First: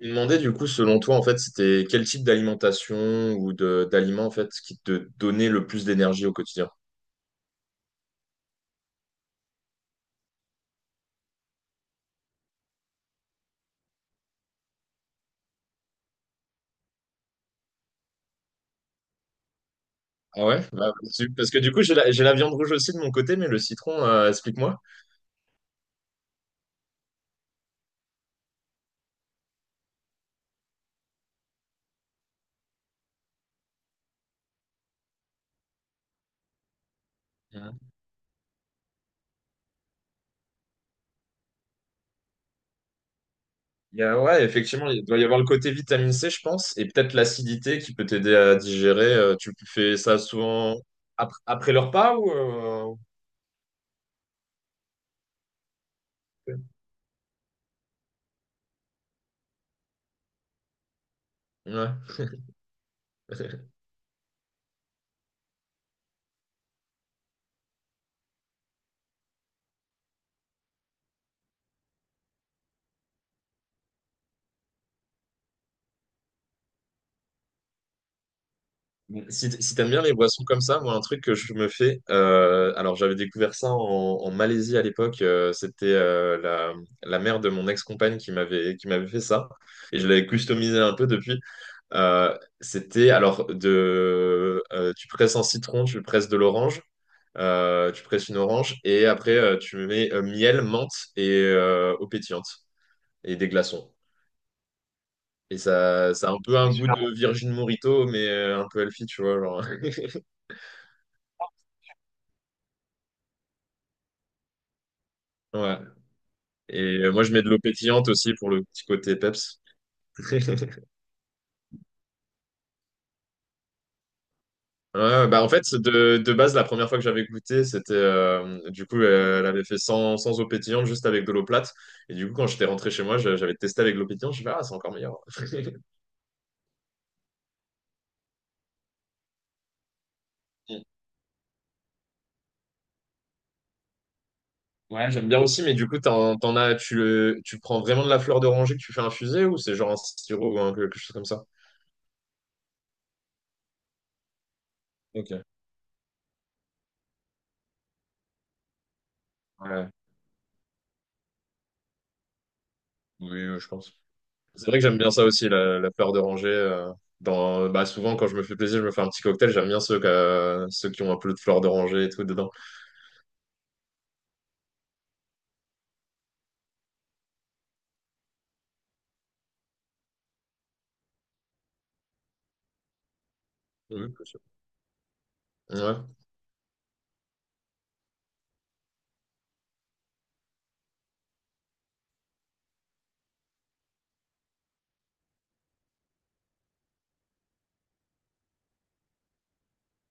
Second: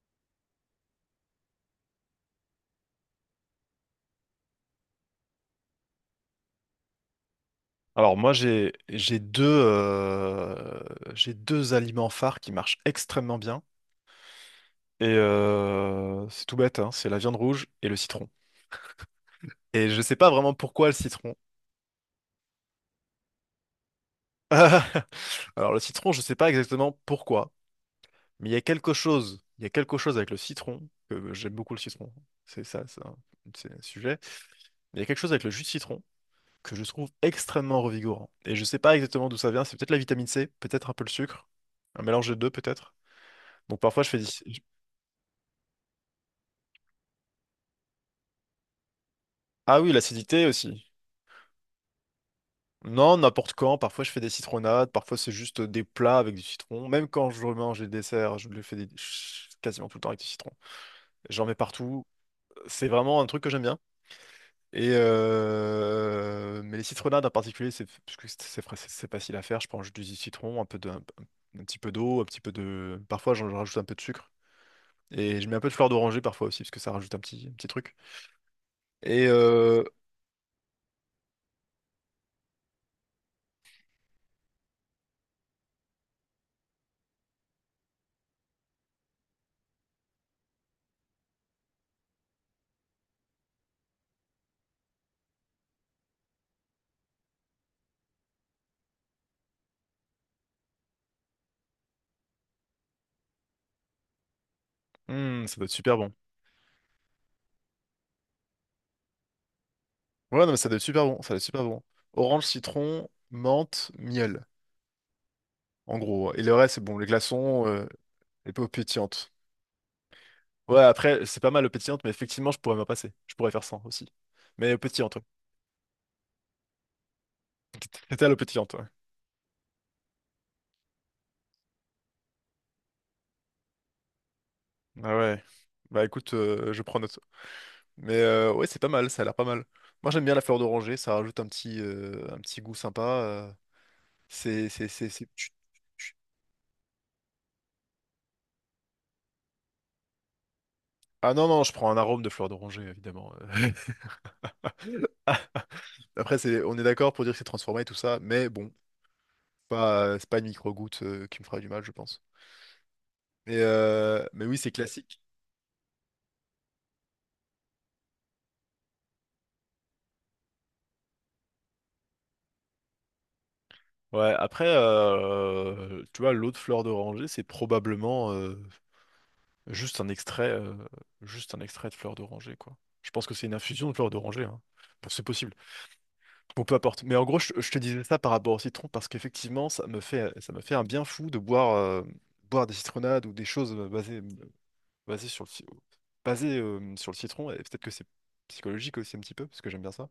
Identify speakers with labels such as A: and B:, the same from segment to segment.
A: Je me demandais du coup, selon toi, en fait, c'était quel type d'alimentation ou de d'aliments en fait qui te donnait le plus d'énergie au quotidien?
B: Alors moi j'ai deux j'ai deux aliments phares qui marchent extrêmement bien et c'est tout bête hein, c'est la viande rouge et le citron. Et je sais pas
A: Ah
B: vraiment
A: ouais?
B: pourquoi le
A: Bah,
B: citron.
A: parce que du coup, j'ai la viande rouge aussi de mon côté, mais le citron, explique-moi.
B: Alors le citron je sais pas exactement pourquoi mais il y a quelque chose il y a quelque chose avec le citron que j'aime beaucoup le citron c'est ça c'est un sujet mais il y a quelque chose avec le jus de citron que je trouve extrêmement
A: Mhm.
B: revigorant et je sais pas exactement d'où ça vient, c'est peut-être la vitamine C, peut-être un peu le sucre, un mélange des deux peut-être. Donc
A: Il
B: parfois
A: y
B: je fais,
A: a- ouais, effectivement, il doit y avoir le côté vitamine C, je pense, et peut-être l'acidité qui peut t'aider à digérer. Tu
B: ah oui,
A: fais ça
B: l'acidité
A: souvent
B: aussi.
A: après le repas ou.
B: Non, n'importe quand. Parfois, je fais des citronnades. Parfois, c'est juste des plats avec du citron. Même quand je mange les desserts, je le fais quasiment tout le temps avec du citron. J'en mets
A: Ouais.
B: partout. C'est vraiment un truc que j'aime bien. Et mais les citronnades en particulier, c'est parce que c'est facile à faire. Je prends juste du citron, un peu de, un petit peu d'eau, un petit peu de. Parfois, j'en rajoute un peu de sucre. Et je mets un peu de fleur d'oranger parfois aussi, parce que ça rajoute un petit truc. Et
A: Si t'aimes bien les boissons comme ça, moi, un truc que je me fais, alors j'avais découvert ça en Malaisie à l'époque, c'était la mère de mon ex-compagne qui m'avait fait ça, et je l'avais customisé un peu depuis. C'était alors tu presses un citron, tu presses de l'orange, tu presses une orange, et après tu mets miel, menthe et eau pétillante, et des glaçons.
B: ça
A: Et
B: doit être super bon.
A: ça a un peu un goût de Virgin Morito, mais un peu healthy, tu vois, genre.
B: Ouais, non, mais ça doit être super bon, ça doit être super bon. Orange, citron, menthe, miel,
A: Ouais.
B: en gros. Et le reste,
A: Et
B: c'est bon, les
A: moi, je mets de l'eau
B: glaçons,
A: pétillante aussi pour
B: les
A: le
B: peaux
A: petit côté
B: pétillantes.
A: peps.
B: Ouais, après, c'est pas mal aux pétillantes, mais effectivement, je pourrais m'en passer. Je pourrais faire ça aussi. Mais aux pétillantes, ouais.
A: Ouais, bah en fait, de base, la première fois que j'avais goûté, c'était
B: C'était à l'eau pétillante, ouais.
A: du coup, elle avait fait sans eau pétillante, juste avec de l'eau plate. Et du coup, quand j'étais rentré chez moi, j'avais testé avec l'eau pétillante. Je me suis dit, ah, c'est encore
B: Ah
A: meilleur.
B: ouais. Bah écoute, je prends note. Mais ouais, c'est pas mal, ça a l'air pas mal. Moi, j'aime bien la fleur
A: Mm.
B: d'oranger, ça rajoute un petit goût sympa. C'est, c'est, c'est,
A: Ouais,
B: c'est-
A: j'aime bien
B: tu-
A: aussi, mais du coup, t'en as, tu prends vraiment de la fleur d'oranger que tu fais infuser ou c'est genre un sirop quelque chose comme
B: Ah
A: ça?
B: non, non, je prends un arôme de fleur d'oranger, évidemment. Ah,
A: Ok.
B: après, c'est, on est d'accord pour dire que c'est transformé et tout ça, mais bon.
A: Ouais,
B: Pas, c'est pas une micro-goutte qui me fera du mal, je pense.
A: oui, je pense.
B: Mais oui,
A: C'est
B: c'est
A: vrai que j'aime bien
B: classique.
A: ça aussi, la fleur d'oranger. Bah souvent, quand je me fais plaisir, je me fais un petit cocktail. J'aime bien ceux qui ont un peu de fleur d'oranger et tout dedans.
B: Ouais, après, tu vois, l'eau de fleur d'oranger, c'est probablement juste un extrait, euh, juste un extrait de fleur d'oranger, quoi. Je pense que c'est une infusion de
A: Oui,
B: fleur
A: bien sûr.
B: d'oranger, hein. Bon, c'est possible.
A: Ouais.
B: Bon, peu importe. Mais en gros, je te disais ça par rapport au citron parce qu'effectivement, ça me fait un bien fou de boire, boire des citronnades ou des choses basées, basées sur le, ci- basées, sur le citron. Et peut-être que c'est psychologique aussi un petit peu, parce que j'aime bien ça.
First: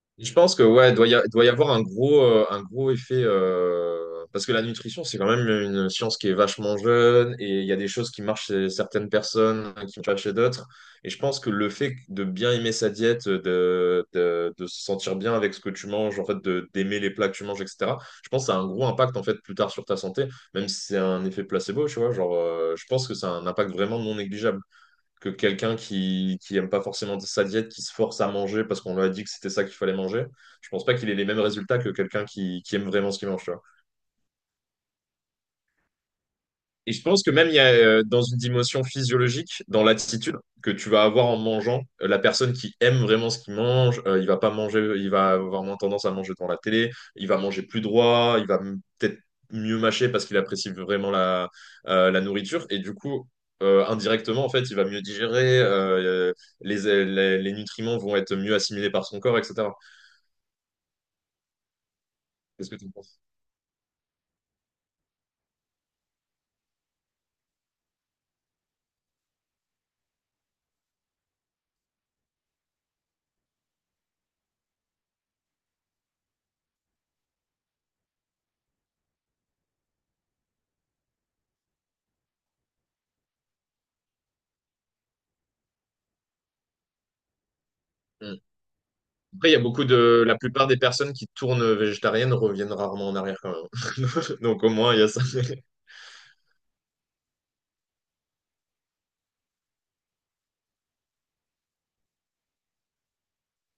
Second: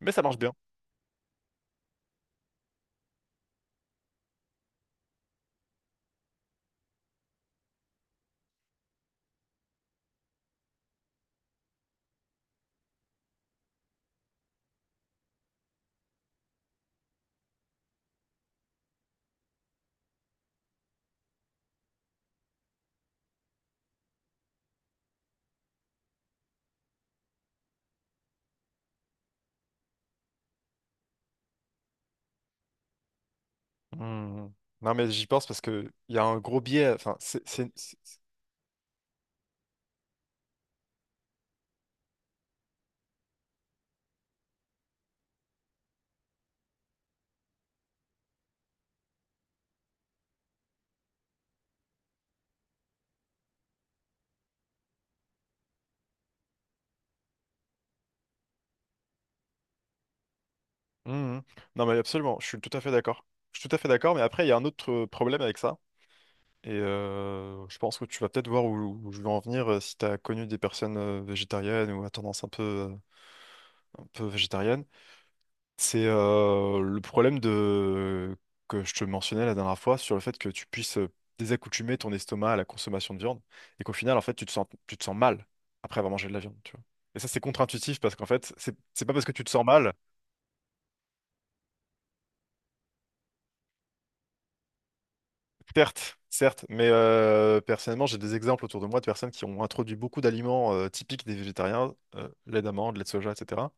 B: Mais ça
A: Je
B: marche bien.
A: pense que ouais, doit y avoir un gros effet parce que la nutrition, c'est quand même une science qui est vachement jeune et il y a des choses qui marchent chez certaines personnes, hein, qui marchent pas chez d'autres. Et je pense que le fait de bien aimer sa diète, de se sentir bien avec ce que tu manges, en fait, de d'aimer les plats que tu manges, etc. Je pense que ça a un gros impact en fait plus tard sur ta santé, même si c'est un effet placebo, tu vois. Genre, je pense que ça a un impact vraiment non négligeable que quelqu'un qui aime pas forcément sa diète, qui se force à manger parce qu'on lui a dit que c'était ça qu'il fallait manger. Je pense pas qu'il ait les mêmes résultats que quelqu'un qui aime vraiment ce qu'il mange.
B: Hmm. Non, mais j'y pense parce que il y a un gros biais.
A: Et je
B: Enfin,
A: pense que même il y a dans une dimension physiologique, dans l'attitude que tu vas avoir en mangeant, la personne qui aime vraiment ce qu'il mange, il va pas manger, il va avoir moins tendance à manger devant la télé, il va manger plus droit, il va peut-être mieux mâcher parce qu'il apprécie vraiment la nourriture. Et du coup, indirectement, en fait, il va mieux digérer, les nutriments vont être mieux assimilés par son corps, etc.
B: hmm. Non, mais absolument, je suis tout
A: Qu'est-ce que
B: à
A: tu
B: fait
A: en penses?
B: d'accord. Je suis tout à fait d'accord, mais après, il y a un autre problème avec ça. Et je pense que tu vas peut-être voir où je veux en venir si tu as connu des personnes végétariennes ou à tendance un peu végétarienne. C'est le problème de... que je te mentionnais la dernière fois sur le fait que tu puisses désaccoutumer ton estomac à la consommation de viande et qu'au final, en fait, tu te sens mal après avoir mangé de la viande, tu vois. Et ça, c'est contre-intuitif parce qu'en
A: Hmm.
B: fait, c'est pas parce que tu
A: Après,
B: te
A: il y a
B: sens mal,
A: la plupart des personnes qui tournent végétariennes reviennent rarement en arrière quand même. Donc au moins, il y a ça.
B: certes, certes, mais personnellement, j'ai des exemples autour de moi de personnes qui ont introduit beaucoup d'aliments typiques des végétariens, lait d'amande, lait de soja, etc.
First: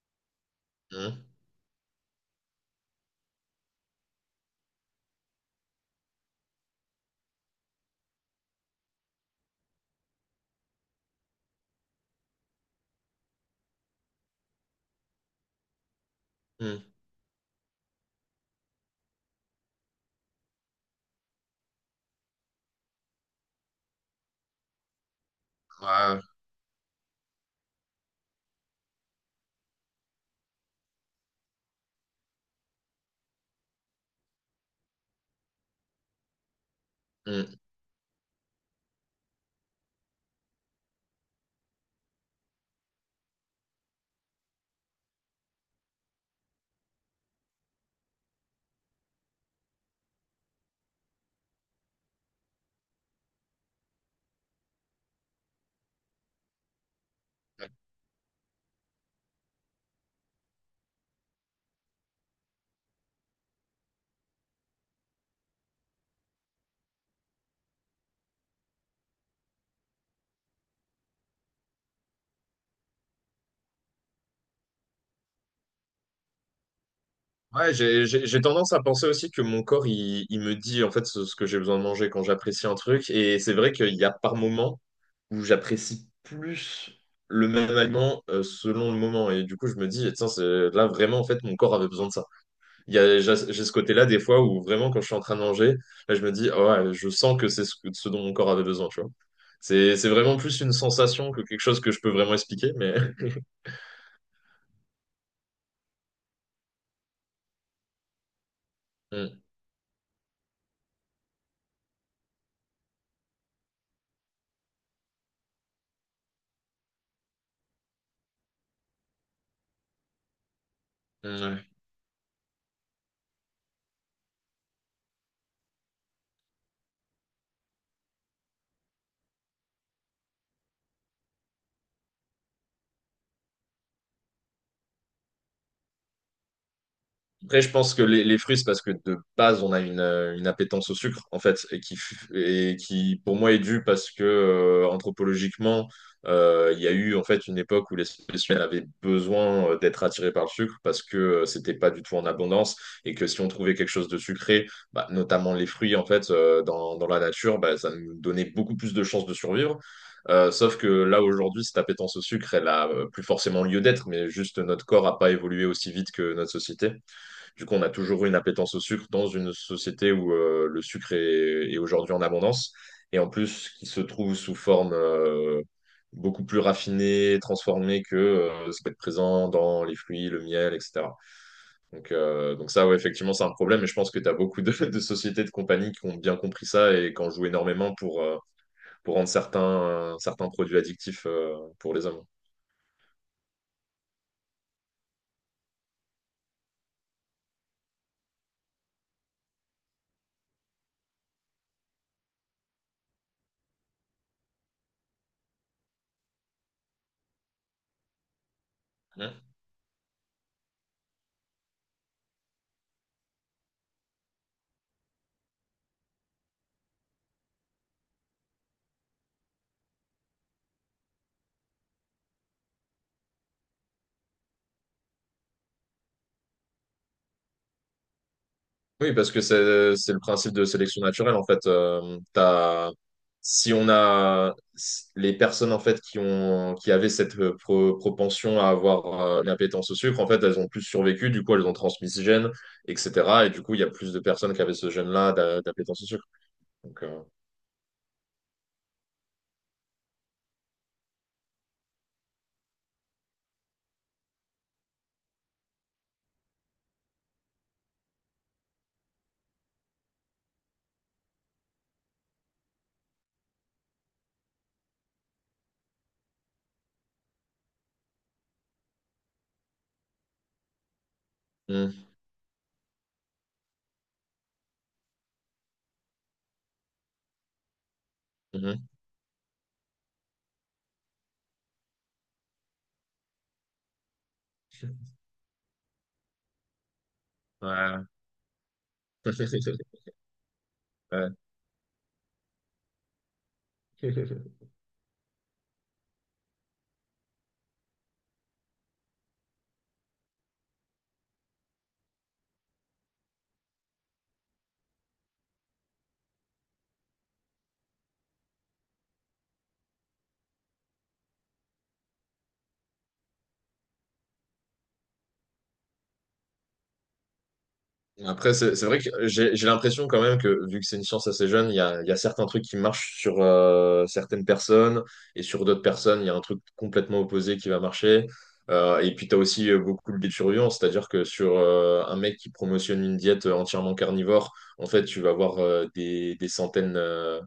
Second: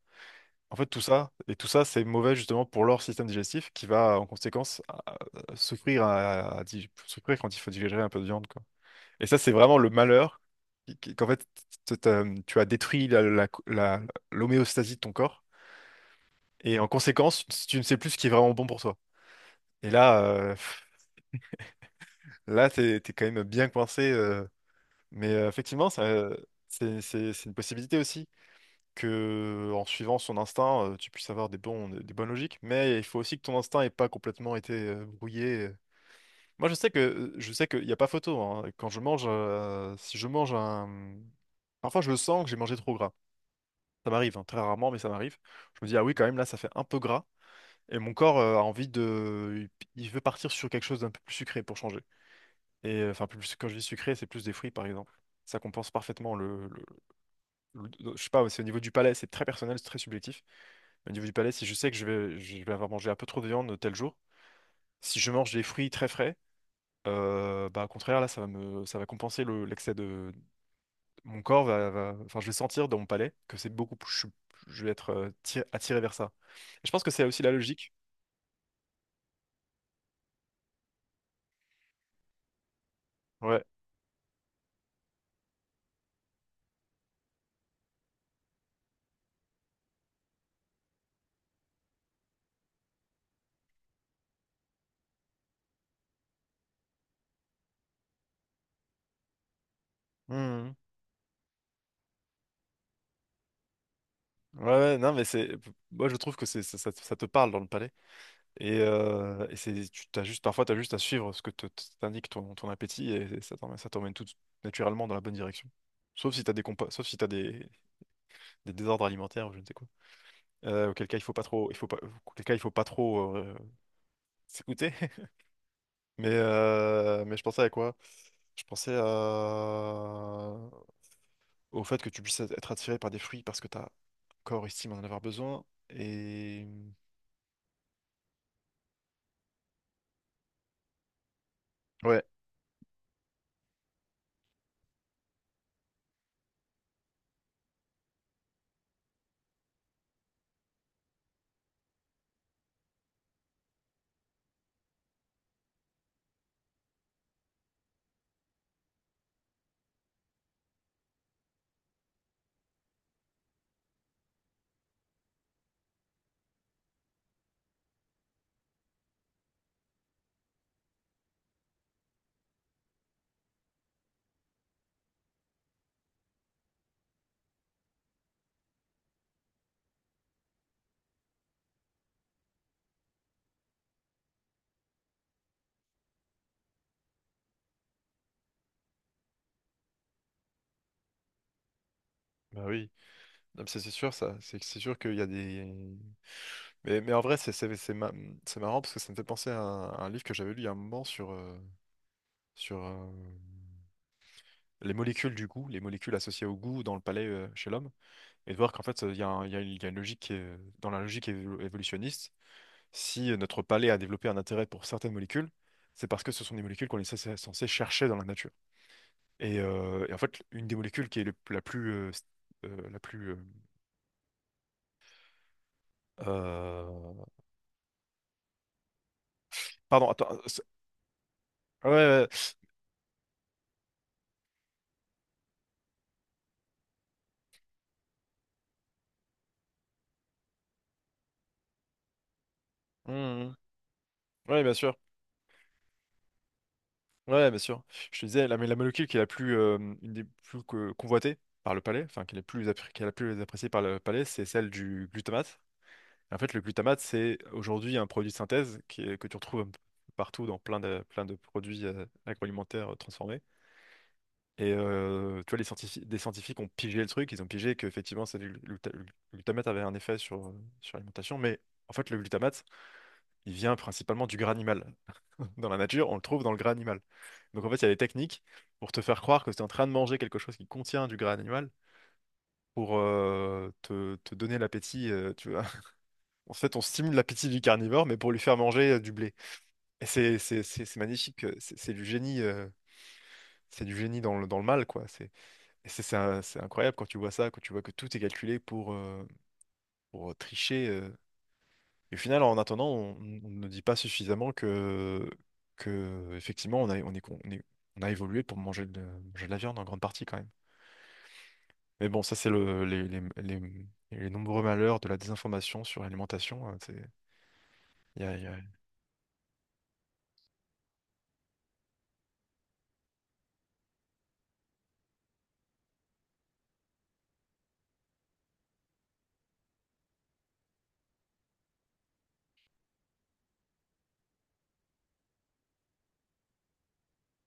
B: En fait, tout
A: Mm,
B: ça, et tout ça, c'est mauvais justement pour leur système digestif qui va en conséquence à souffrir, souffrir quand il faut digérer un peu de viande, quoi. Et ça, c'est vraiment le malheur qu'en fait, tu as détruit l'homéostasie de ton corps. Et en
A: mm.
B: conséquence, tu ne sais plus ce qui est vraiment bon pour toi. Et là, pff, là, t'es quand même bien coincé. Mais effectivement, ça,
A: Ouais,
B: c'est une possibilité aussi. Que en suivant son instinct, tu puisses avoir des bonnes logiques, mais il faut aussi que ton instinct ait pas complètement été brouillé. Moi, je sais que je
A: mm.
B: sais qu'il n'y a pas photo. Hein. Quand je mange, si je mange un, parfois je le sens que j'ai mangé trop gras. Ça m'arrive, hein, très rarement, mais ça m'arrive. Je me dis ah oui, quand même là, ça fait un peu gras. Et mon corps a envie de, il veut partir sur quelque chose d'un peu plus sucré pour changer. Et enfin, plus quand je dis sucré, c'est plus des fruits par exemple. Ça compense parfaitement le, je sais pas, c'est au niveau du palais, c'est très personnel, c'est très subjectif. Au niveau du palais, si je sais que je vais avoir mangé un peu trop de viande tel jour, si je mange des fruits très frais, bah, au contraire, là, ça va compenser l'excès de. Mon corps va, va- Enfin, je vais sentir dans mon palais que c'est beaucoup plus. Je vais être attiré vers ça. Et je pense que c'est aussi la
A: Ouais,
B: logique.
A: j'ai tendance à penser aussi que mon corps, il me dit en fait ce que j'ai besoin de manger quand j'apprécie un truc. Et c'est
B: Ouais.
A: vrai qu'il y a par moments où j'apprécie plus le même aliment selon le moment. Et du coup, je me dis, tiens, c'est là vraiment, en fait, mon corps avait besoin de ça. Il y a, j'ai ce côté-là des fois où vraiment quand je suis en train de manger, là je me dis, ah ouais, je sens que c'est ce dont mon corps avait besoin, tu vois. C'est vraiment plus une
B: Mhm.
A: sensation que quelque chose que je peux vraiment expliquer, mais
B: Ouais, ouais, non, mais c'est. Moi, je trouve que c'est, ça, ça te parle dans le palais.
A: Mm,
B: Et c'est, parfois, tu as juste à suivre ce que t'indique ton, ton appétit et ça t'emmène, ça t'emmène tout naturellement dans la bonne direction. Sauf si t'as des compas, sauf si t'as des désordres alimentaires ou je ne sais quoi. Auquel cas il faut pas
A: mm,
B: trop,
A: ouais.
B: il faut pas, auquel cas il faut pas trop s'écouter. Mais je pensais à quoi? Je pensais à- Au fait que tu puisses être attiré par des fruits parce que ta corps estime en avoir besoin. Et
A: Après, je pense que les fruits, c'est parce que de base, on a une appétence au sucre, en fait, et qui,
B: ouais,
A: f- et qui pour moi, est due parce que, anthropologiquement, il y a eu, en fait, une époque où l'espèce humaine avait besoin d'être attirée par le sucre parce que c'était pas du tout en abondance et que si on trouvait quelque chose de sucré, bah, notamment les fruits, en fait, dans la nature, bah, ça nous donnait beaucoup plus de chances de survivre. Sauf que là, aujourd'hui, cette appétence au sucre, elle a plus forcément lieu d'être, mais juste notre corps a pas évolué aussi vite que notre société. Du coup, on a toujours eu une appétence au sucre dans une société où le sucre est aujourd'hui en abondance. Et en plus, qui se trouve sous forme beaucoup plus raffinée, transformée que ce qui est présent dans les fruits, le miel, etc. Donc ça, ouais, effectivement, c'est un problème. Et je pense que tu as beaucoup de sociétés, de compagnies qui ont bien compris ça et qui en jouent énormément pour rendre certains produits addictifs pour les hommes.
B: bah oui, non, mais ça, c'est sûr ça, c'est sûr qu'il y a des. Mais en vrai c'est marrant parce que ça me fait penser à un livre que j'avais lu il y a un moment sur sur les molécules du goût, les molécules associées au goût dans le palais chez l'homme. Et de voir qu'en fait,
A: Ouais.
B: il y a une logique dans la logique évolutionniste, si notre palais a développé un intérêt pour certaines molécules, c'est parce que ce sont des molécules qu'on est censé chercher dans la nature. Et en fait, une des molécules qui est la plus... la plus euh,
A: Oui, parce que c'est
B: pardon,
A: c'est le
B: attends.
A: principe de sélection naturelle en fait.
B: Ouais, ouais,
A: T'as- si on a s- les personnes en fait qui avaient cette propension à avoir une appétence au sucre, en fait, elles ont plus survécu. Du coup, elles ont transmis ce gène,
B: ouais. Mmh,
A: etc. Et
B: mmh.
A: du coup, il y a plus de personnes qui
B: Ouais, bien
A: avaient ce
B: sûr.
A: gène-là d'appétence au sucre. Donc,
B: Ouais, bien sûr. Je te disais, la, mais la molécule qui est la plus, une des plus convoitées par le palais, enfin, qui est la plus appréciée par le palais, c'est celle du glutamate. En fait, le glutamate, c'est aujourd'hui un produit de synthèse que tu retrouves un peu partout dans plein de produits agroalimentaires transformés. Et tu vois, des scientifiques ont pigé le truc, ils ont pigé qu'effectivement, le glutamate avait un effet sur, sur l'alimentation, mais en
A: hum,
B: fait, le glutamate, il vient principalement du gras animal. Dans la nature, on le trouve dans le gras animal. Donc en fait, il y a des techniques
A: hum,
B: pour te faire croire que tu es en train de manger quelque chose qui contient du gras animal pour te donner l'appétit. Tu vois, en fait, on stimule l'appétit du
A: ouais.
B: carnivore, mais pour lui faire manger du blé. Et c'est magnifique, c'est du génie, c'est du
A: Ouais.
B: génie dans le mal, quoi. C'est, et c'est incroyable quand tu vois ça, quand tu vois que tout est calculé pour tricher. Et au final, en attendant, on ne dit pas suffisamment que effectivement, on a, on est, con- on est, on a évolué pour manger de la viande en grande partie, quand même. Mais bon, ça, c'est le, les nombreux malheurs de la désinformation sur l'alimentation. Hein, il y a- il y
A: Après,
B: a-
A: c'est vrai que j'ai l'impression quand même que, vu que c'est une science assez jeune, il y a certains trucs qui marchent sur certaines personnes et sur d'autres personnes, il y a un truc complètement opposé qui va marcher. Et puis, tu as aussi beaucoup le biais de biturient, c'est-à-dire que sur un mec qui promotionne une diète entièrement carnivore, en fait, tu vas avoir des, des centaines, euh,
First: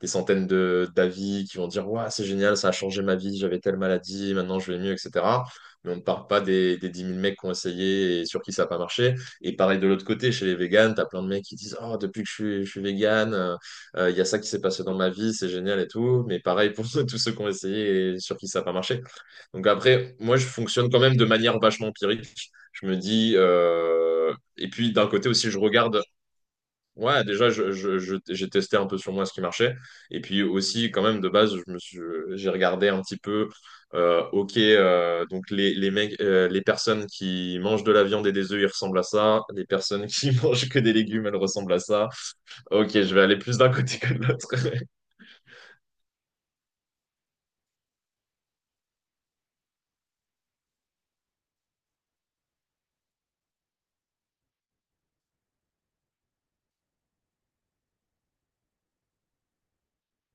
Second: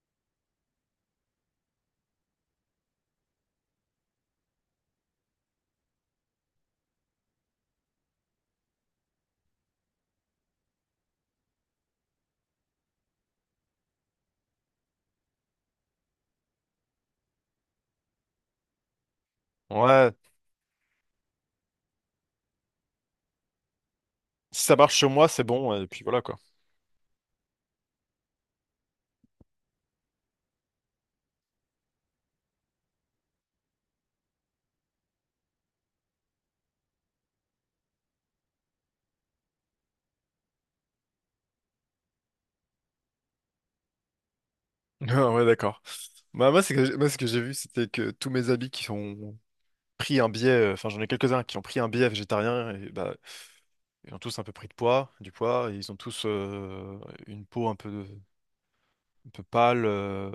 A: des centaines de d'avis qui vont dire, waouh, c'est génial, ça a changé ma vie, j'avais telle maladie, maintenant je vais mieux, etc. Mais on ne parle pas des 10 000 mecs qui ont essayé et sur qui ça n'a pas marché. Et pareil de l'autre côté, chez les véganes, t'as plein de mecs qui disent oh, depuis que je suis végane, il y a ça qui s'est passé dans ma vie, c'est génial et tout. Mais pareil pour tous ceux qui ont essayé et sur qui ça n'a pas marché. Donc
B: ouais,
A: après, moi, je fonctionne quand même de manière vachement empirique. Je me dis,
B: si
A: et
B: ça
A: puis
B: marche
A: d'un
B: sur moi,
A: côté
B: c'est
A: aussi, je
B: bon, et
A: regarde.
B: puis voilà quoi.
A: Ouais, déjà, j'ai testé un peu sur moi ce qui marchait. Et puis aussi, quand même, de base, j'ai regardé un petit peu, ok, donc les personnes qui mangent de la viande et des œufs, ils ressemblent à ça. Les personnes qui mangent que des légumes, elles ressemblent à ça. Ok, je vais aller plus d'un côté que de l'autre.
B: Ah ouais, d'accord. Bah, moi, moi, ce que j'ai vu, c'était que tous mes amis qui ont pris un biais, enfin, j'en ai quelques-uns qui ont pris un biais végétarien, et bah, ils ont tous un peu du poids, et ils ont tous une peau un peu pâle,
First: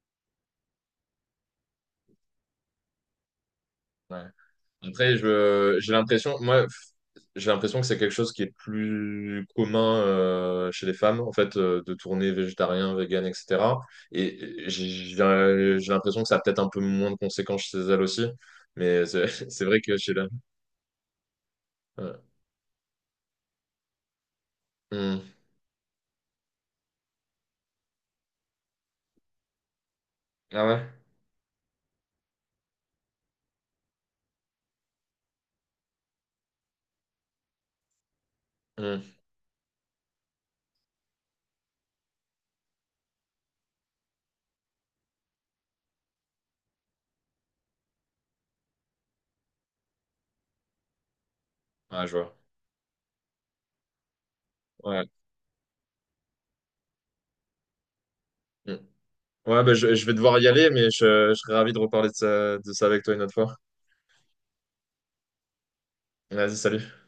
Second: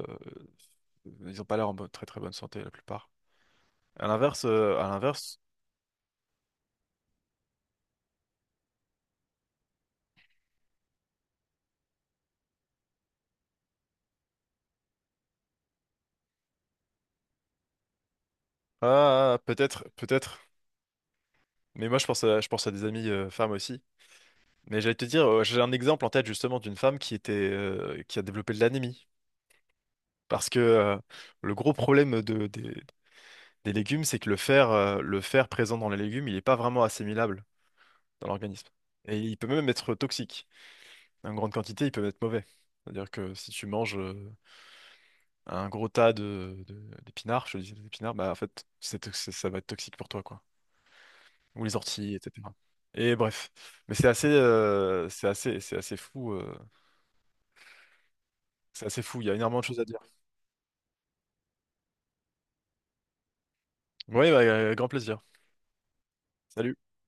B: ils ont pas l'air très très bonne santé, la plupart.
A: Ouais.
B: À
A: Après,
B: l'inverse,
A: je, j'ai l'impression, moi, j'ai l'impression que c'est quelque chose qui est plus commun chez les femmes, en fait, de tourner végétarien, vegan, etc. Et j'ai l'impression que ça a peut-être un peu moins de conséquences chez elles aussi. Mais c'est
B: ah, ah,
A: c'est vrai
B: peut-être,
A: que chez la...
B: peut-être, mais moi,
A: Ouais.
B: je pense à des amis femmes aussi. Mais j'allais te
A: Hmm.
B: dire, j'ai un exemple en tête justement d'une femme qui était, qui a développé de l'anémie. Parce que
A: Ah ouais?
B: le gros problème des légumes, c'est que le fer présent dans les légumes, il n'est pas vraiment assimilable dans l'organisme.
A: Hmm.
B: Et il peut même être toxique. En grande quantité, il peut être mauvais. C'est-à-dire que si tu manges un gros tas de, d'épinards, je te dis des épinards, bah en fait, ça va être toxique pour toi, quoi. Ou les
A: Ah, je
B: orties,
A: vois.
B: etc. Et bref. Mais c'est assez,
A: Ouais.
B: c'est assez, c'est assez fou.
A: Hmm.
B: C'est assez fou. Il y a énormément
A: Ouais,
B: de
A: bah,
B: choses à
A: je,
B: dire.
A: je vais devoir y aller, mais je serais ravi de reparler de ça, avec toi une autre fois.
B: Oui, bah, grand plaisir.
A: Vas-y,
B: Salut.
A: salut.